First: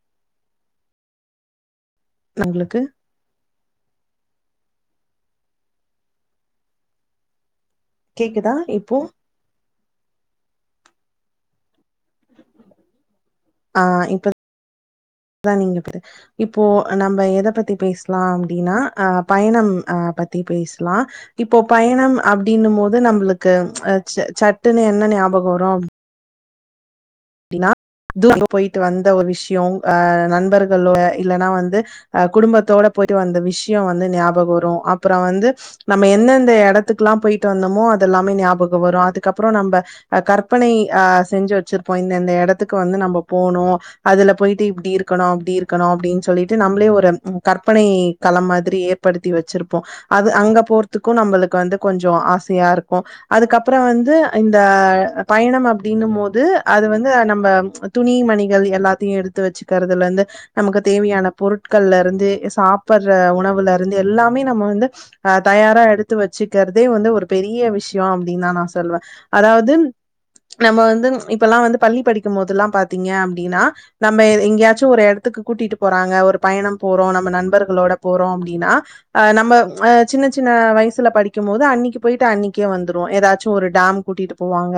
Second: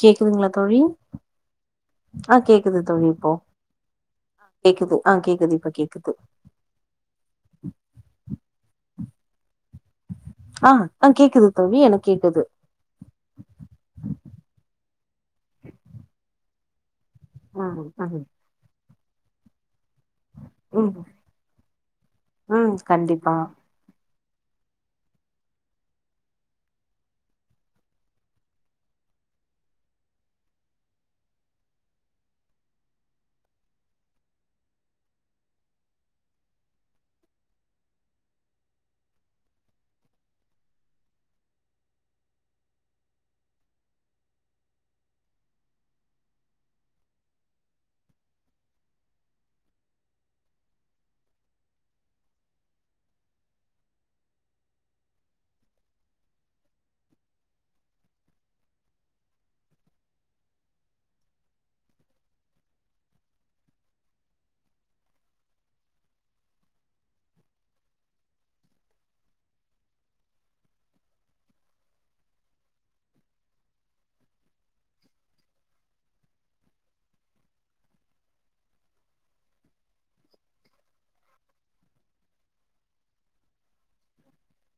கேக்குதுங்களா தோழி அ உங்களுக்கு கேக்குது தோழி இப்போ கேக்குது அ கேக்குது இப்ப கேக்குது கேக்குதா இப்போ அ கேக்குது தோழி எனக்கு கேக்குது அ இப்ப [inaudible] இப்போ நம்ம எத பத்தி ம் பேசலா ம் அப்டின்னா அ பயணம் அ பத்தி ம் பேசலா இப்போ பயணம் ம் அப்டின்னும் போது கண்டிப்பா நம்மளுக்கு ச சட்டுன்னு என்ன ஞாபக வரு அப்டின்னா தூரக்கு போயிட்டு வந்த ஒரு விஷயம் அ நண்பர்கள் இல்லன்னா வந்து அ குடும்பத்தோட போயிட்டு வந்த விஷயோ வந்து ஞாபக வரும் அப்றோ வந்து நம்ம எந்தெந்த இடத்துக்குெல்லா போயிட்டு வந்தோமோ அதெல்லாமே ஞாபகம் வரு அதுக்கப்பறோ நம்ம அ கற்பனை அர செஞ்சு வச்சிருப்போ இந்தந்த எடத்துக்கு வந்து நம்ம போனு அதுல போயிட்டு இப்டி இருக்கணு அப்டி இருக்கணு அப்டின்னு சொல்லிட்டு நம்மளே ஒரு கற்பனை கள மாதிரி ஏற்படுத்தி வச்சிருப்போ அது அங்க போறதுக்கு நம்மளுக்கு வந்து கொஞ்சோ ஆசயா இருக்கு அதுக்கப்பற வந்து இந்த பயணம் அப்டின்னு போது அது வந்து நம்ம துணி மணிகள் எல்லாத்தையு எடுத்து வச்சுக்கறதுலருந்து நமக்கு தேவையான பொருட்கள்ல இருந்து சாப்டுற உணவுல இருந்து எல்லாமே நம்ம வந்து அ தயாரா எடுத்து வச்சுக்கிறதே வந்து ஒரு பெரிய விஷயோ அப்டின்னு தா நா சொல்லுவே அதாவது நம்ம வந்து இப்பெல்லா வந்து பள்ளி படிக்கும் போதல்லா பாத்தீங்க அப்டின்னா நம்ம எ எங்கேயாச்சும் ஒரு எடத்துக்கு கூட்டிட்டு போறாங்க ஒரு பயணம் போறோ நம்ம நண்பர்களோட போறோ அப்டின்னா அ நம்ம அ சின்ன சின்ன வயசுல படிக்கும் போது அன்னைக்கு போயிட்டு அன்னைக்கே வந்துருவோ ஏதாச்சும் ஒரு டாம் கூட்டிட்டு போவாங்க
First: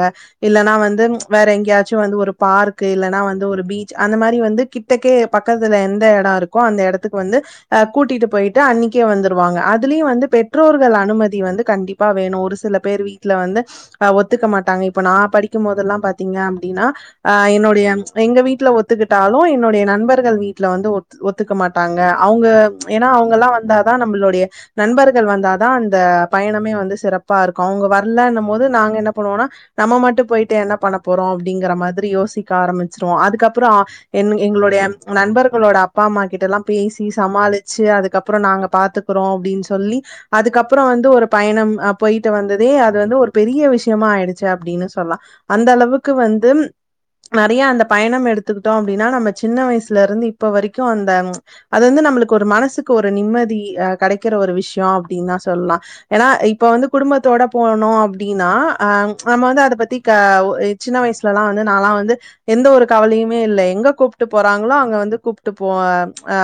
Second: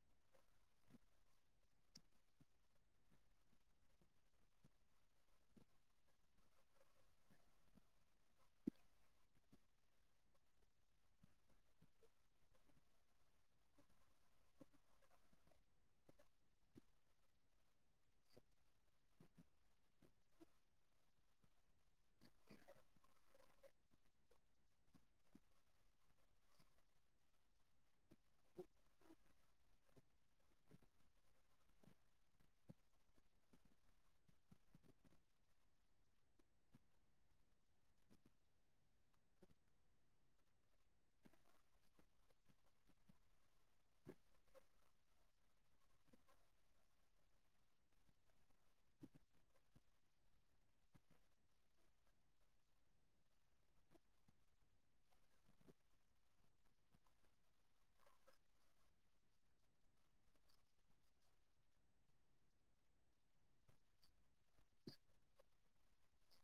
இல்லன்னா வந்து வேற எங்கேயாச்சு வந்து ஒரு பார்க் இல்லனா வந்து ஒரு பீச் அந்த மாரி வந்து கிட்டக்கே பக்கத்துல எந்த எடொ இருக் கோ அந்த எடத்துக்கு வந்து கூட்டிட்டு போயிட்டு அன்னிக்கே வந்துருவாங்க அதுலயு வந்து பெற்றோர்கள் அனுமதி வந்து கண்டிப் பா வேணு ஒரு சில பேர் வீட்ல வந்து ஒத்துக்க மாட்டாங்க இப்ப நா படிக்கும்பதெல்லா பாத் பாத்தீங்க அப்டின்னா அ என்னுடைய எங்க வீட்ல ஒத்துக்கிட்டாலு என்னுடைய நண்பர்கள் வீட்ல வந்து ஒத்துக்க மாட்டாங்க அவங்க ஏன்னா அவங்கல்லா வந்தாதா நம்மளோடைய நண்பர்கள் வந்தாதா அந்த பயணமே வந்து சிறப் பாருக்கு அவங்க வரலன்னு போது நாங்க என்ன பண்ணுவோனா நம்ம மட்டு போயி்ட்டு என்ன பண்ணப் போறோ அப்டிங்கற மாதிரி யோசிக்க ஆரம்பிச்சுருவோ அதுக்கப்பறோ என்னு எங்களுடைய நண்பர்களோட அப்பா அம்மா கிட்டல்லா பேசி சமாளிச்சு அதுக்கப்பறோ நாங்க பாத்து க்குறோ அப்டின் சொல்லி அதுக்கப்பறோ வந்து ஒரு பயணம் போயிட்டு வந்ததே அது வந்து ஒரு பெரிய விஷ விஷயமா ஆயிடுச்சு அப்டின்னு சொல்லா அந்த அளவுக்கு வந்து நெறைய அந்த பயணம் எடுத்துக்கிட்டோ அப்டின்னா நம்ம சின்ன வயசுல இருந்து இப்ப வரைக்கு அந்த அது வந்து நம்மளுக்கு ஒரு மனசுக்கு ஒரு நிம்மதி கெடைக்கிற விஷயோ அப்டின் தான் சொல்லா ஏன்னா இப்ப வந்து குடும்பத்தோட போனோ அப்டின்னா அம் நம்ம வந்து அத பத்தி க சின்ன வயசுலலா வந்து நாலா வந்து எந்த ஒரு கவலையுமே இல்ல எங்க கூப்ட்டு போறாங்களோ அங்க வந்து கூப்ட்டு போ அ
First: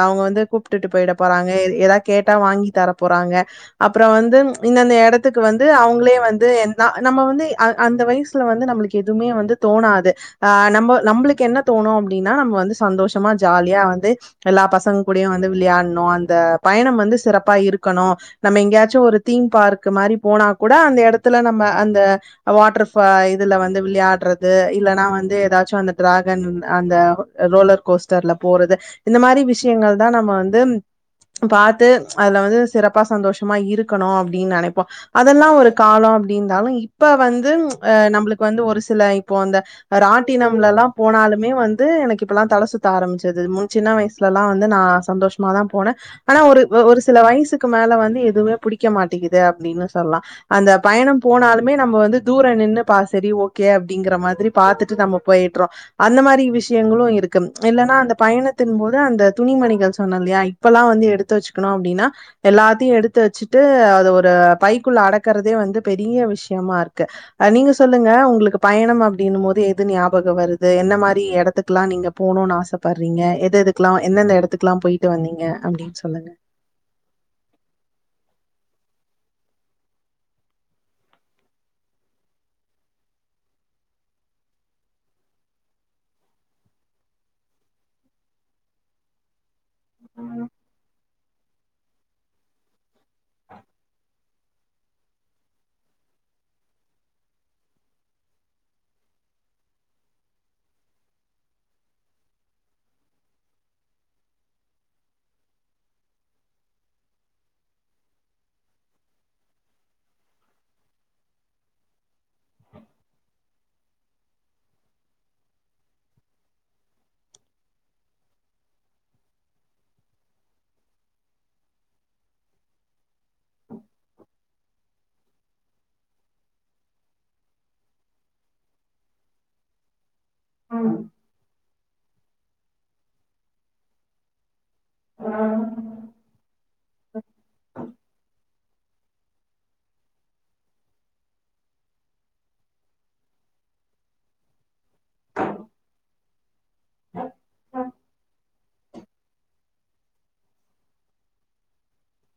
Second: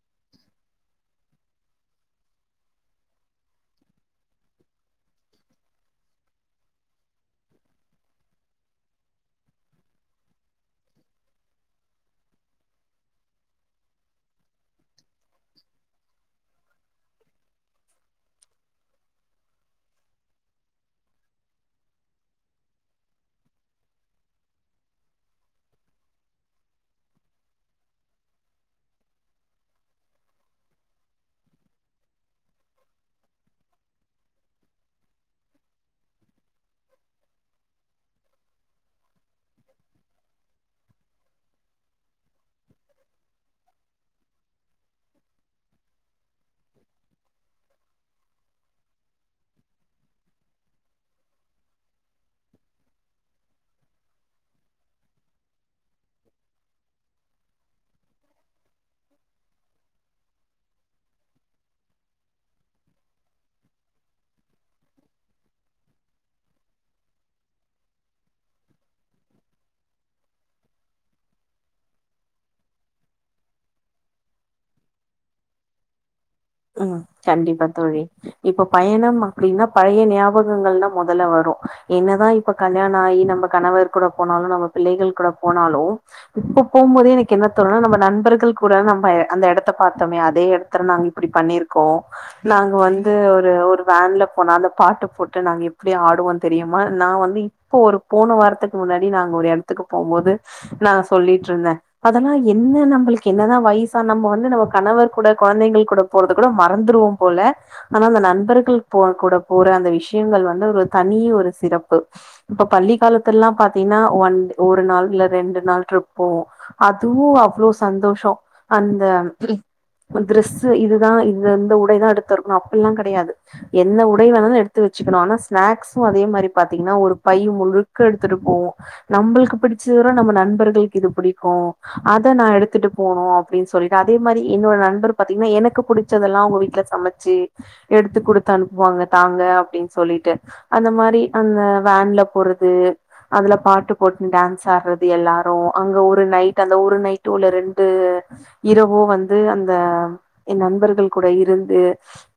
அவுங்க வந்து கூப்டுட்டு போயிட போறாங்க ஏ ஏதா கேட்டா வாங்கி தர போறாங்க அப்புறோ வந்து இந்த இந்த எடத்துக்கு வந்து அவுங்களே வந்து என்னா நம்ம வந்து அ அந்த வயசுல வந்து நம்ளுக்கு எதுவுமே வந்து தோணாது ஆ நம்ம நம்ளுக்கு என்ன தோணு அப்டின்னா நம்ம வந்து சந்தோஷமா ஜாலியா வந்து எல்லா பசங்குடையு வந்து விளையாட்ணு அந்த பயணம் வந்து சிறப்பா இருக்கணு நம்ம எங்கயாச்சு ஒரு தீம் பார்க்கு மாரி போனா கூட அந்த எடத்துல நம்ம அந்த வாட்டர் ஃபா இதுல வந்து விளையாட்றது இல்லன்னா வந்து ஏதாச்சு அந்த டிராகன் அந்த ரோலர் கோஸ்ட்டர்ல போறது இந்த மாரி விஷயங்கள் தா நம்ம வந்து பாத்து அதுல வந்து சிறப்பா சந்தோஷமா இருக்கணு அப்டின் நெனைப்போ அதெல்லா ஒரு காலோ அப்டி இருந்தாலு இப்ப வந்து அ நம்ளுக்கு வந்து ஒரு சில இப்போ அந்த அ ராட்டினம்லல்லா போனாலுமே வந்து எனக்கு இப்பெல்லா தல சுத்த ஆரம்பிச்சுருது முன் சின்ன வயசு சுலலா வந்து நா சந்தோஷமா தா போனே ஆனா ஒரு ஒரு சில வயசுக்கு மேல வந்து எதுவுமே புடிக்க மாட்டேக்குது அப்டின்னு சொல்லா அந்த பயணம் போனாலுமே நம்ம வந்து தூரோ நின்னு பாஸ் சேரி ஓகே அப்டிங்கிற மாத்ரி பாத்துட்டு நம்ம போயிட்றோ அந்த மாரி விஷயங்களு இருக்கு இல்லன்னா அந்த பயணத்தின் போது அந்த துணிமணிகள் சொன்னல்லையா எப்பெல்லா வந்து எடுத்து வச்சுக்கணு அப்டின்னா எல்லாத்தயு எடுத்து வச்சுட்டு அத ஒரு பைக்குள்ள அடக்கறதே வந்து பெரிய விஷ்யமா இருக்கு அ நீங்க சொல்லுங்க உங்களுக் பயணம் அப்டின்னு போது எது ஞாபகோ வருது என்ன மாரி இடத்துக்குல்லா நீங்க போணுன் ஆசப்பறீங்க எது எதுக்குல்லா எந்தெந்த எடத்துக்லா போயிட்டு வந்தீங்க அப்டின் சொல்லுங்க ம் கண்டிப்பா தோழி இப்போ பயணம் அப்டின்னா பழைய ஞாபகங்கள்தா மொதல்ல வரு என்னதா இப் இப்ப கல்யாணோ ஆயி நம்ம கணவர் கூட போனாலு நம்ம பிள்ளைகள் கூட போனாலு இப்ப போம் போதே எனக்கு என்ன தோணுனா நம்ம நண்பர்கள் கூட நம்ப அந்த எடத்த பாத்தோமே அதே இடத்துல நா இப் பண்ணிருக்கோ நாங்க வந்து ஒரு ஒரு வேன்ல போனோ அந்த பாட்டு போட்டு நாங்க எப்டி ஆடுவோ தெரியுமா நா வந்து இப் இப்போ ஒரு போன வாரத்துக்கு முன்னாடி நாங்க ஒரு இடத்துக்கு போம்போது நா சொல்லிட்ருந்தே அதெல்லா என்ன நம்ளுக்கு என்னதா வயசா நம்ம வந்து நம்ம கணவர் கூட கொழந்தைங்கள் கூட போறது கூட மறந்துருவோம் போல ஆனா அந்த நண்பர்கள் போ கூட போற அந்த விஷயங்கள் வந்து ஒரு தனி ஒரு சிறப்பு இப்ப பள்ளி காலத்துல்லா பாத்தீங்ன்னா ஒன் ஒரு நாள் இல்ல ரெண்டு நாள் ட்ரிப் போவோ அதுவு அவ்ளோ சந்தோஷோ அந்த ம் த்ரெஸ்ஸு இது இதா இந்த இந்த உடைதா எடுத்துருனு அப்பில்லா கெடயாது எந்த உடை வேணுன்னு எடுத்து வச்சுக்கணு ஆனா ஸ்நாக்சு அதே மாரி பாத்தீங்கன்னா ஒரு பை முழுக்க எடுத்துட்டு போவோ நம்ளுக்கு பிடிச்ச தவர நம்ம நண் நண்பர்களுக்கு இது பிடிக்கு அத நா எடுத்துட்டு போனு அப்டின் சொல்லிட்டு அதே மாரி என்னோட ந நண்பர் பாத்தீங்ன்னா எனக்கு பிடிச்சதெல்லா அவுங்க வீட்டுல சமச்சு எடுத்து குடுத்து அனுப்புவாங்க தாங்க அப்டின் சொல்லிட்டு அந்த மாரி அந்த வேன்ல போறது அதுல பாட்டு போட்டு டான்ஸ் ஆடுறது எல்லாரு அங்க ஒரு நைட் டு அந்த ஒரு நைட்டோ இல்ல ரெண்டு இரவோ வந்து அந்த என் நண்பர்கள் கூட இருந்து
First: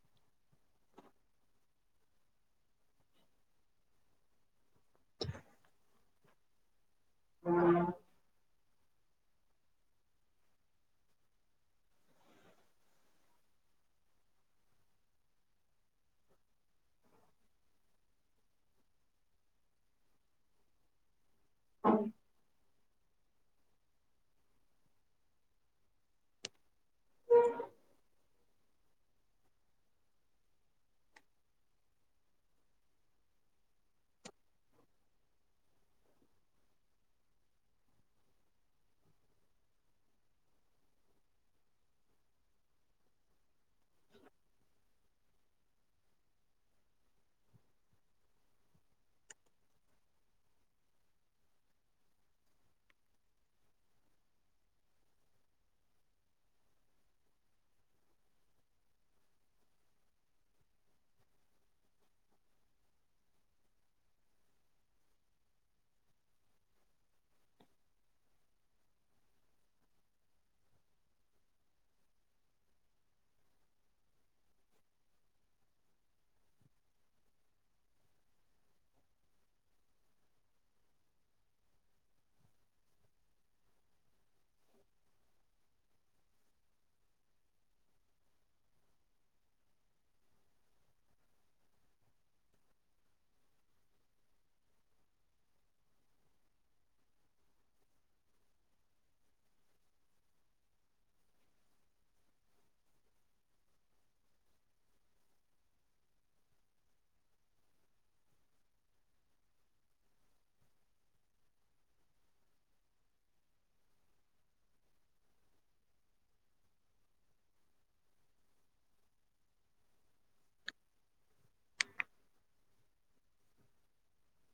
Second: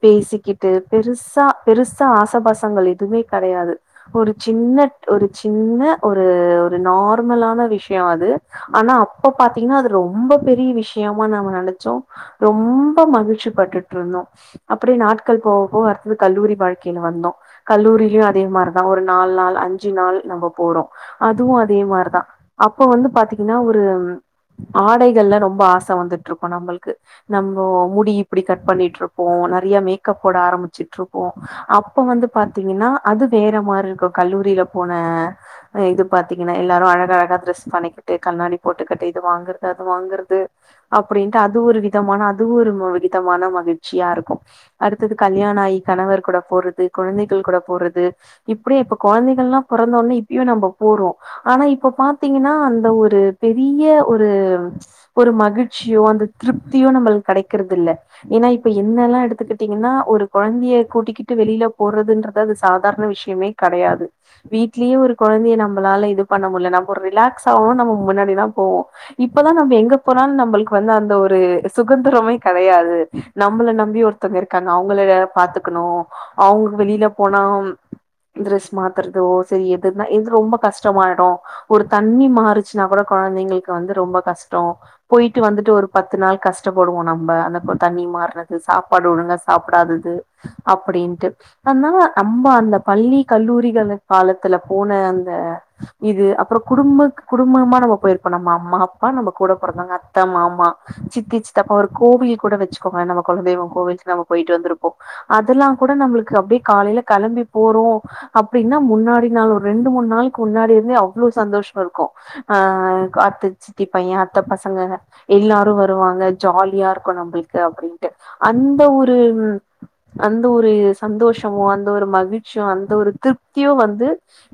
பேசிக்கிட்டு பெருசா பெருசா ஆச பாசங்கள் எதுமே கெடையாது ஒரு சின்ன ஒரு சின்ன ஒரு ஒரு நார்மலான விஷ்யோ அது ஆனா அப்ப பார்த்தீங்கன்னா அது ரொம்ப பெரிய விஷ்யமா நாம நெனைச்சோ ரொம் ப மகிழ்ச்சி பட்டுட்டு இருந்தோ அப்டியே நாட்கள் போக போக அடுத்தது கல்லூரி வாழ்க்கையில வந்தோ கல்லூரியிலயு அதே மாரிதா ஒரு நாலு நாள் அஞ்சு நாள் நம்ம போறோ அதுவு அதே மாரிதா அப்ப வந்து பாத்தீங்கன்னா ஒரு ஆடைகள்ல ரொம்ப ஆசை வந்துட்டு இருக்கு நம்மளுக்கு நம் இப்போ முடி இப்டி கட் பண்ணிட்டு இருப்போ நறையா மேக்கப் போட ஆரம்பிச்சுட்டு இருப்போ அப்ப வந்து பாத்தீங்கன்னா அது வேற மாரி இருக்கு கல்லூரியில போன ஆ இது பாத்தீங்கன்னா எல்லாரு அழக அழகா டிரெஸ் பண்ணிக்கிட்டு கண்ணாடி போட்டுக்கிட்டு இது வாங்குறது அது வாங்குறது அப்டின்ட்டு அது ஒரு விதமான அது ஒரு விதமான மகிழ்ச்சியா இருக்கு அடுத்தது கல்யாண ஆகி கணவர் கூட போறது குழந்தைகள் கூட போறது இப்டியே இப்ப கொழந்தைகள்லா பொறந்த ஒடனே இப்பியு நம்ம போறோ ஆனா இப்ப பாத்தீங்கன்னா அந்த ஒரு பெரிய ஒரு ஒரு மகிழ்ச்சியோ அந்த திருப்தியோ நம்மளுக்கு கெடைக்குறது இல்ல ஏனா இப்ப என்னெல்லா எடுத்துக்கிட்டீங்கன்னா ஒரு கொழந்தைய கூட்டிக்கிட்டு வெளியில போறதுன்றது அது சாதாரண விஷ்யமே கெடையாது வீட்லயு ஒரு கொழந்தைய நம்மளால இது பண்ண முடியல நம்ம ஒரு ரிலாக்ஸ் ஆவோணு நம்ம முன்னாடியெல்லா போவோ இப்பதா நம்ம எங்க போனாலு நம்மளுக்கு வந்து அந்த ஒரு சுதந்திரமே கெடையாது நம்மள நம்பி ஒருத்தவ்ங்க இருக்காங்க அவுங்கள வேற பாத்துக்கணு அவுங்களுக்கு வெளியில போனா டிரெஸ் மாத்துறதோ செரி எதுனா எது ரொம்ப கஷ்டமாயிடு ஒரு தண்ணி மாறுச்சுன்னா கூட கொழந்தைங்களுக்கு வந்து ரொம்ப கஷ்டோ போயிட்டு வந்துட்டு ஒரு பத்து நாள் கஷ் டப்படுவோ நம்ம அந்த கொ தண்ணி மார்ரது சாப்பாடு ஒழுங்கா சாப்பிடாதது அப்டின்ட்டு அதனால நம்ம அந்த பள்ளி கல்லூரிகளு காலத்துல போன அந்த இது அப்றோ குடும்பக் குடும்பமா நம்ம போயிருப்போ நம்ம அம்மா அப்பா நம்ம கூட பொறந்தவங்க அத்த மாமா சித்தி சித்தப்பா ஒரு கோவிலி கூட வச்சுக்கோங்க நம்ம கொலதெய்வம் கோவிலுக்கு நம்ம போயிட்டு வந்திருப்போ அதெல்லா கூட நம்மளுக்கு அப்டியே காலையில கெளம்பி போறோ அப்டினா முன்னாடி நாள் ஒரு ரெண்டு மூணு நாளுக்கு முன்னாடி இருந்தே அவ்ளோ சந்தோஷமா இருக்கு ஆ காத்து சித்தி பையன் அத்த பசங்க எல்லாரு வருவாங்க ஜாலியா இருக்கு நம்மளுக்கு அப்டின்ட்டு அந்த ஒரு அந்த ஒரு சந்தோஷமோ அந்த ஒரு மகிழ்ச்சியோ அந்த ஒரு திருப்தியு வந்து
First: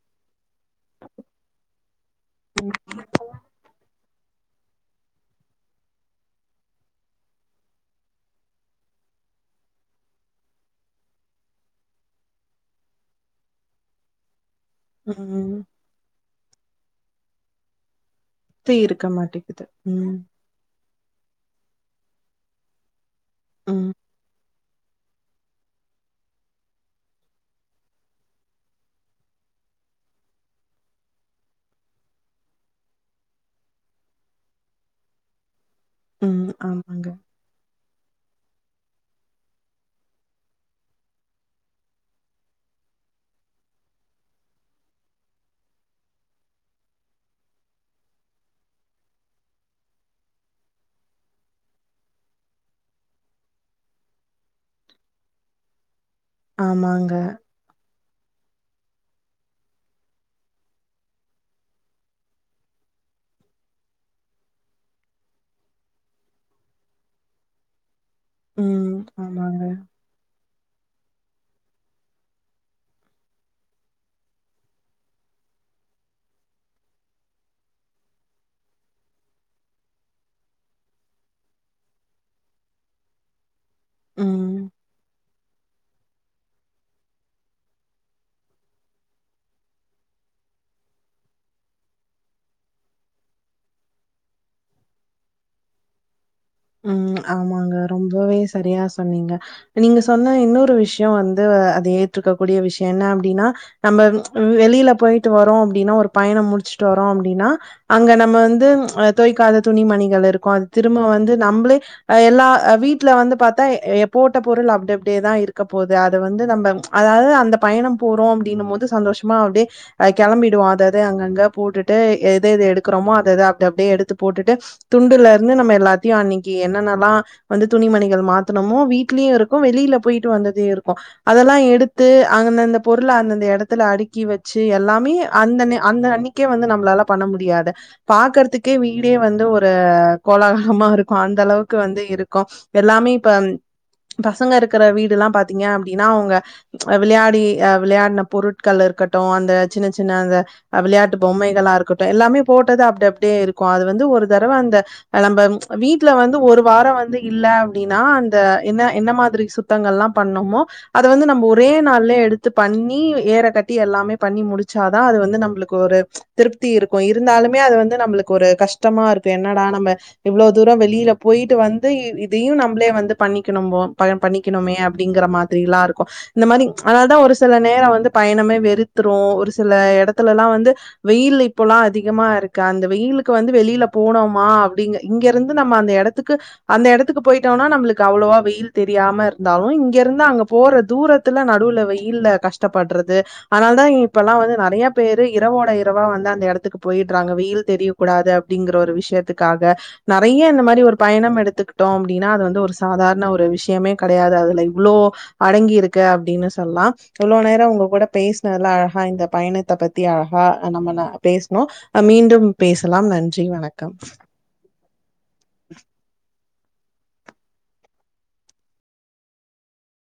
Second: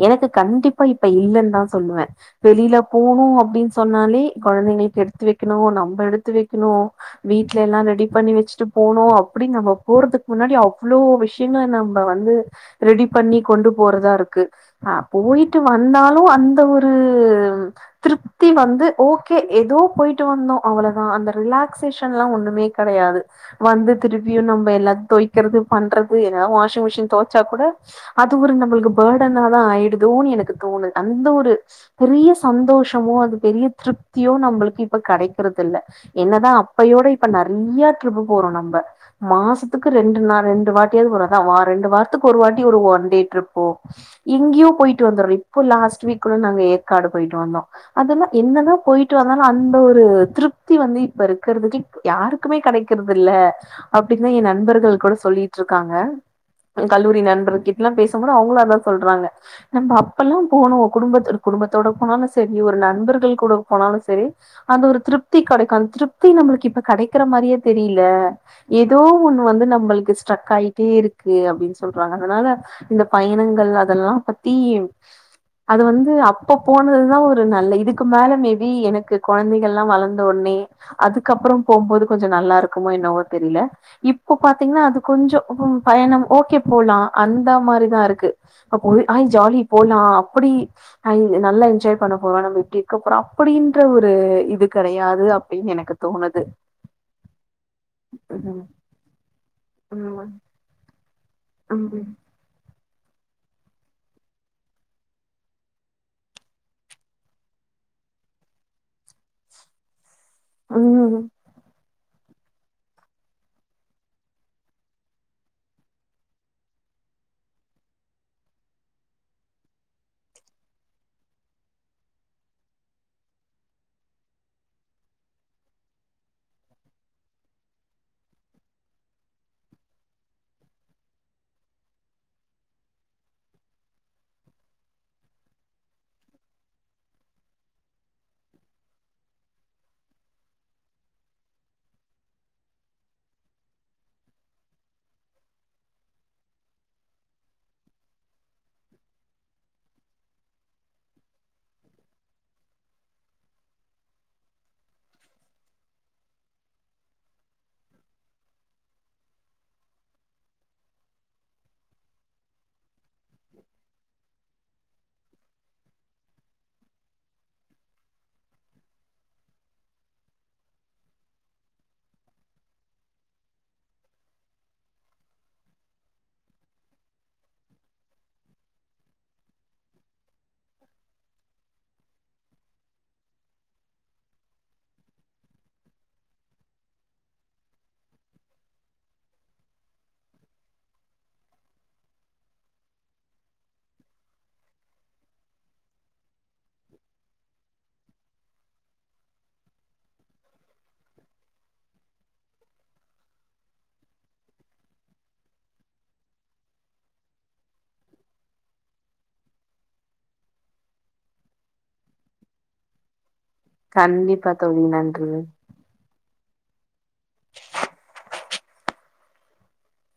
எனக்கு கண்டிப்பா இப்ப இல்லன்னு தா சொல்லுவே வெளியில போணு அப்டின் சொன்னாலே கொழந்தைங்களுக்கு எடுத்து வைக்கணு நம்ம எடுத்து வைக்கணு வீட்ல எல்லா ரெடி பண்ணி வச்சுட்டு போனு அப்டி நம்ம போறதுக்கு முன்னாடி அவ்ளோ விஷ் யங்கள நம்ம வந்து ரெடி பண்ணி கொண்டு போறதா இருக்கு ஆ ம். போயிட்டு வந்தாலு அந்த ஒரு திருப்தி ஃப்ரீ வந்து இருக்க ஓகே மாட்டேங்குது. எதோ ம். போயிட்டு வந்தோ அவ்ளோதா அந்த ரிலாக்சேஷன் எல்லா ஒண்ணுமே கெடையாது வந்து ம். திருப்பியு நம்ம எல்லா தொய் க்கிறது பண்றது எதாது வாஷிங் மிஷின் தொவச்சா கூட அது ஒரு நம்மளுக்கு பேர்டனாதா ஆயிடுதோன்னு எனக்கு தோணு அந்த ஒரு பெரிய சந்தோஷமோ அது பெரிய திருப்தியோ நம்மளுக்கு இப்ப கெடைக்கறது இல்ல ம். என்னதா அப்பயோட ஆமாங்க. இப்ப நறையா ட்ரிப்பு போறோ நம்ப மாசத்துக்கு ரெண்டு நா ரெண்டு வாட்டியாது ஒரு அதா ஒ ரெண்டு வாரத்துக்கு ஒரு வாட்டி ஒரு ஒன் டே ட்ரிப்போ இங்கயோ போயிட்டு வந்தோரோ இப்போ லாஸ்ட் வீக்ல ஏற்காடு போயிட்டு வந்தோ அதெல்லா என்னதா போயிட்டு வந்தாலு அந்த ஒரு திருப்தி வந்து இப்ப இருக்கறதுக்கு யாருக்குமே கிடைக்கறது இல்ல அப்டின்தான் என் நண்பர்கள் கூட சொல்லிட்டு இருக்காங்க ஆமாங்க. கல்லூரி நண்பர்கள் கிட் எல்லாம் பேசும்போது அவங்களும் அதா சொல்றாங்க நம்ப அப்பெல்லா போனோம் குடும்ப குடும்பத்தோட போனாலும் செரி ஒரு நண்பர்கள் கூட போனாலும் செரி அந்த ஒரு திருப்தி கெடைக்காது திருப்தி நம்மளுக்கு இப்ப கடைக்கிற மாரியே தெரியல ம். ஏதோ ஒண்ணு ஆமாங்க. வந்து நம்மளுக்கு ஸ்ட்ரக் ஆயி ட்டே இருக்கு அப்டின் சொல்றாங்க அதனால இந்த பயணங்கள் அதெல்லா பத்தி அது வந்து அப்ப போனதுதான் ஒரு நல்ல இதுக்கு மேல மேபி எனக்கு குழந்தைகள்ல்லா வளந்தவுன்னே அதுக்கப்பறோ போகும்போது கொஞ்சோ நல்லா இருக்குமோ என்னவோ தெரியல இப்போ ம். பாத்தீங்கன்னா அது கொஞ்சோ ஏ பயணம் ஓகே போலாம் அந்த மாரிதா இருக்கு அப்போயி அய் ஜாலி போலாம் அப்புடி ஹைன் நல்லா என்ஜாய் பண்ண போரோ நம்ம இப்டி இருக்கபோறோ அப்டின்ற ஒரு இது கெடையாது அப் டின் எனக்கு தோணுது ம் ஆமாங்க ரொம்பவே ம் சரியா சொன்னீங்க நீங்க சொன்ன ம் இன்னொரு விஷயம் வந்து அது ம் ஏற்றுக்க கூடிய விஷயம் என்ன அப்டின்னா நம்ம வெளியில போயிட்டு வரோ அப்டின்னா ஒரு பயணம் முடிச்சுட்டு வரோ அப்டின்னா அங்க நம்ம வந்து அ தோய்கக்காத துணி மணிகள் இருக்கு அது திரும்ப ம் வந்து நம்ளே எல்லா வீட்ல வந்து பாத்தா ஏ போட்ட பொருள் அப்டி அப்டியேதா இருக்க போது அத வந்து நம்ம அதாவது அந்த பயணம் போறோ அப்டின்னு மோது சந்தோஷமா அப்டியே கிளம்பிடுவோ அதஅது அங்கங்க போட்டுட்டு எத எது எடுக்கறமோ அதஅது அப்டி அப்டியே எடுத்து போட்டுட்டு துண்டுல இருந்து நம்ம எல்லாத்தையு அன்னைக்கு என்னன்னல்லா வந்து துணிமணிகள் மாத்தனமோ வீட்லயு இருக்கு வெளியில போயிட்டு வந்தது இருக்கு அதெல்லா எடுத்து அந்தந்த பொருள் அந்தந்த எடத்துல அடுக்கி வெச்சு எல்லாமே அந்த நே அந்த அன்னி க்கே வந்து நம்மளால பண்ண முடியாது பாக்கறதுக்கே வீடே வந்து ஒரு கோலாறா றம்மா இருக்கு அந்த அளவுக்கு வந்து இருக்கு எல்லாமே இப்ப பசங்க இருக்கிற வீடு எல்லா பாத்தீங்க அப்டின்னா அவங்க விளையாடி விளையாடின பொருட்கள் இருக்கட்டு அந்த சின்ன சின்ன அந்த விளையாட்டு பொம்மைகளா இருக்கட்டு எல்லாமே போட்டது அப்டி அப்டியே இருக்கு அது வந்து ஒரு தரவ அந்த நம்பம் வீட்ல வந்து ஒரு வாரம் வந்து இல்ல அப்டின்னா அந்த என்ன என்ன மாதிரி சுத்தங்கள்ல்லா பண்ணோமோ அத வந்து நம்ம ஒரே நாள்லே எடுத்து பண்ணி ஏற கட்டி எல்லாமே பண்ணி முடிச் சாத அது வந்து நம்மளுக்கு ஒரு திருப்தி இருக்கு இருந்தாலுமே அது வந்து நம்மளுக்கு ஒரு கஷ்டமா இருக்கு என்னடா நம்ப இவ்ளோ தூரம் வெளியில போய்ட்டு வந்து இதையு நம்பளே வந்து பண்ணிக்கணும்மோ பண்ணிக்கணுமே அப்டிங்கற மா திரிலா இருக்கு இந்த மாரி அதனால தா ஒரு சில நேரம் வந்து பயணமே வெறுத்துரும் ஒரு சில எடத்துலல்லா வந்து வெயில் இப்பல்லா அதிகமா இருக்கு அந்த வெயிலுகு வந்து வெளியில போனமா அப்டிங்க இங்க இருந்து நம்ம அந்த எடத்துக்கு அந்த எடத்துக்கு போயிட்டோம்னா நம்மளுக்கு அவ்ளோவா வெயில் தெரியாம இருந்தாலு இங்க இருந்து அங்க போற தூரத் துல நடுவுல வெயில்ல கஷ்டப்பட்றது அதனால தா இப்பெல்லா வந்து நெறைய பேரு இரவோட இரவா வந்து அந்த எடத் துக்கு போயிட்றாங்க வெயில் தெரிய கூடாது அப்டிங்கிற ஒரு விஷயத்துக்காக நெறைய இந்த மாரி ஒரு பயணம் எடுத்துக்கிட்டோம் அப்டின்னா அது வந்து ஒரு சாதாரண ஒரு விஷயமே கடையாது அதுல இவ்ளோ அடங்கி இருக்க அப்டின்னு சொல்லலா இவ்ளவு நேரோ உங்க கூட பேசினதுல அழகா இந்த பயணத்த பத்தி அழகா நம்ம ந பேசுனோ ஆ மீண்டும் பேசலாம் நன்றி வணக் கண்டிப்பா தோழி நன்றி. [unintelligible]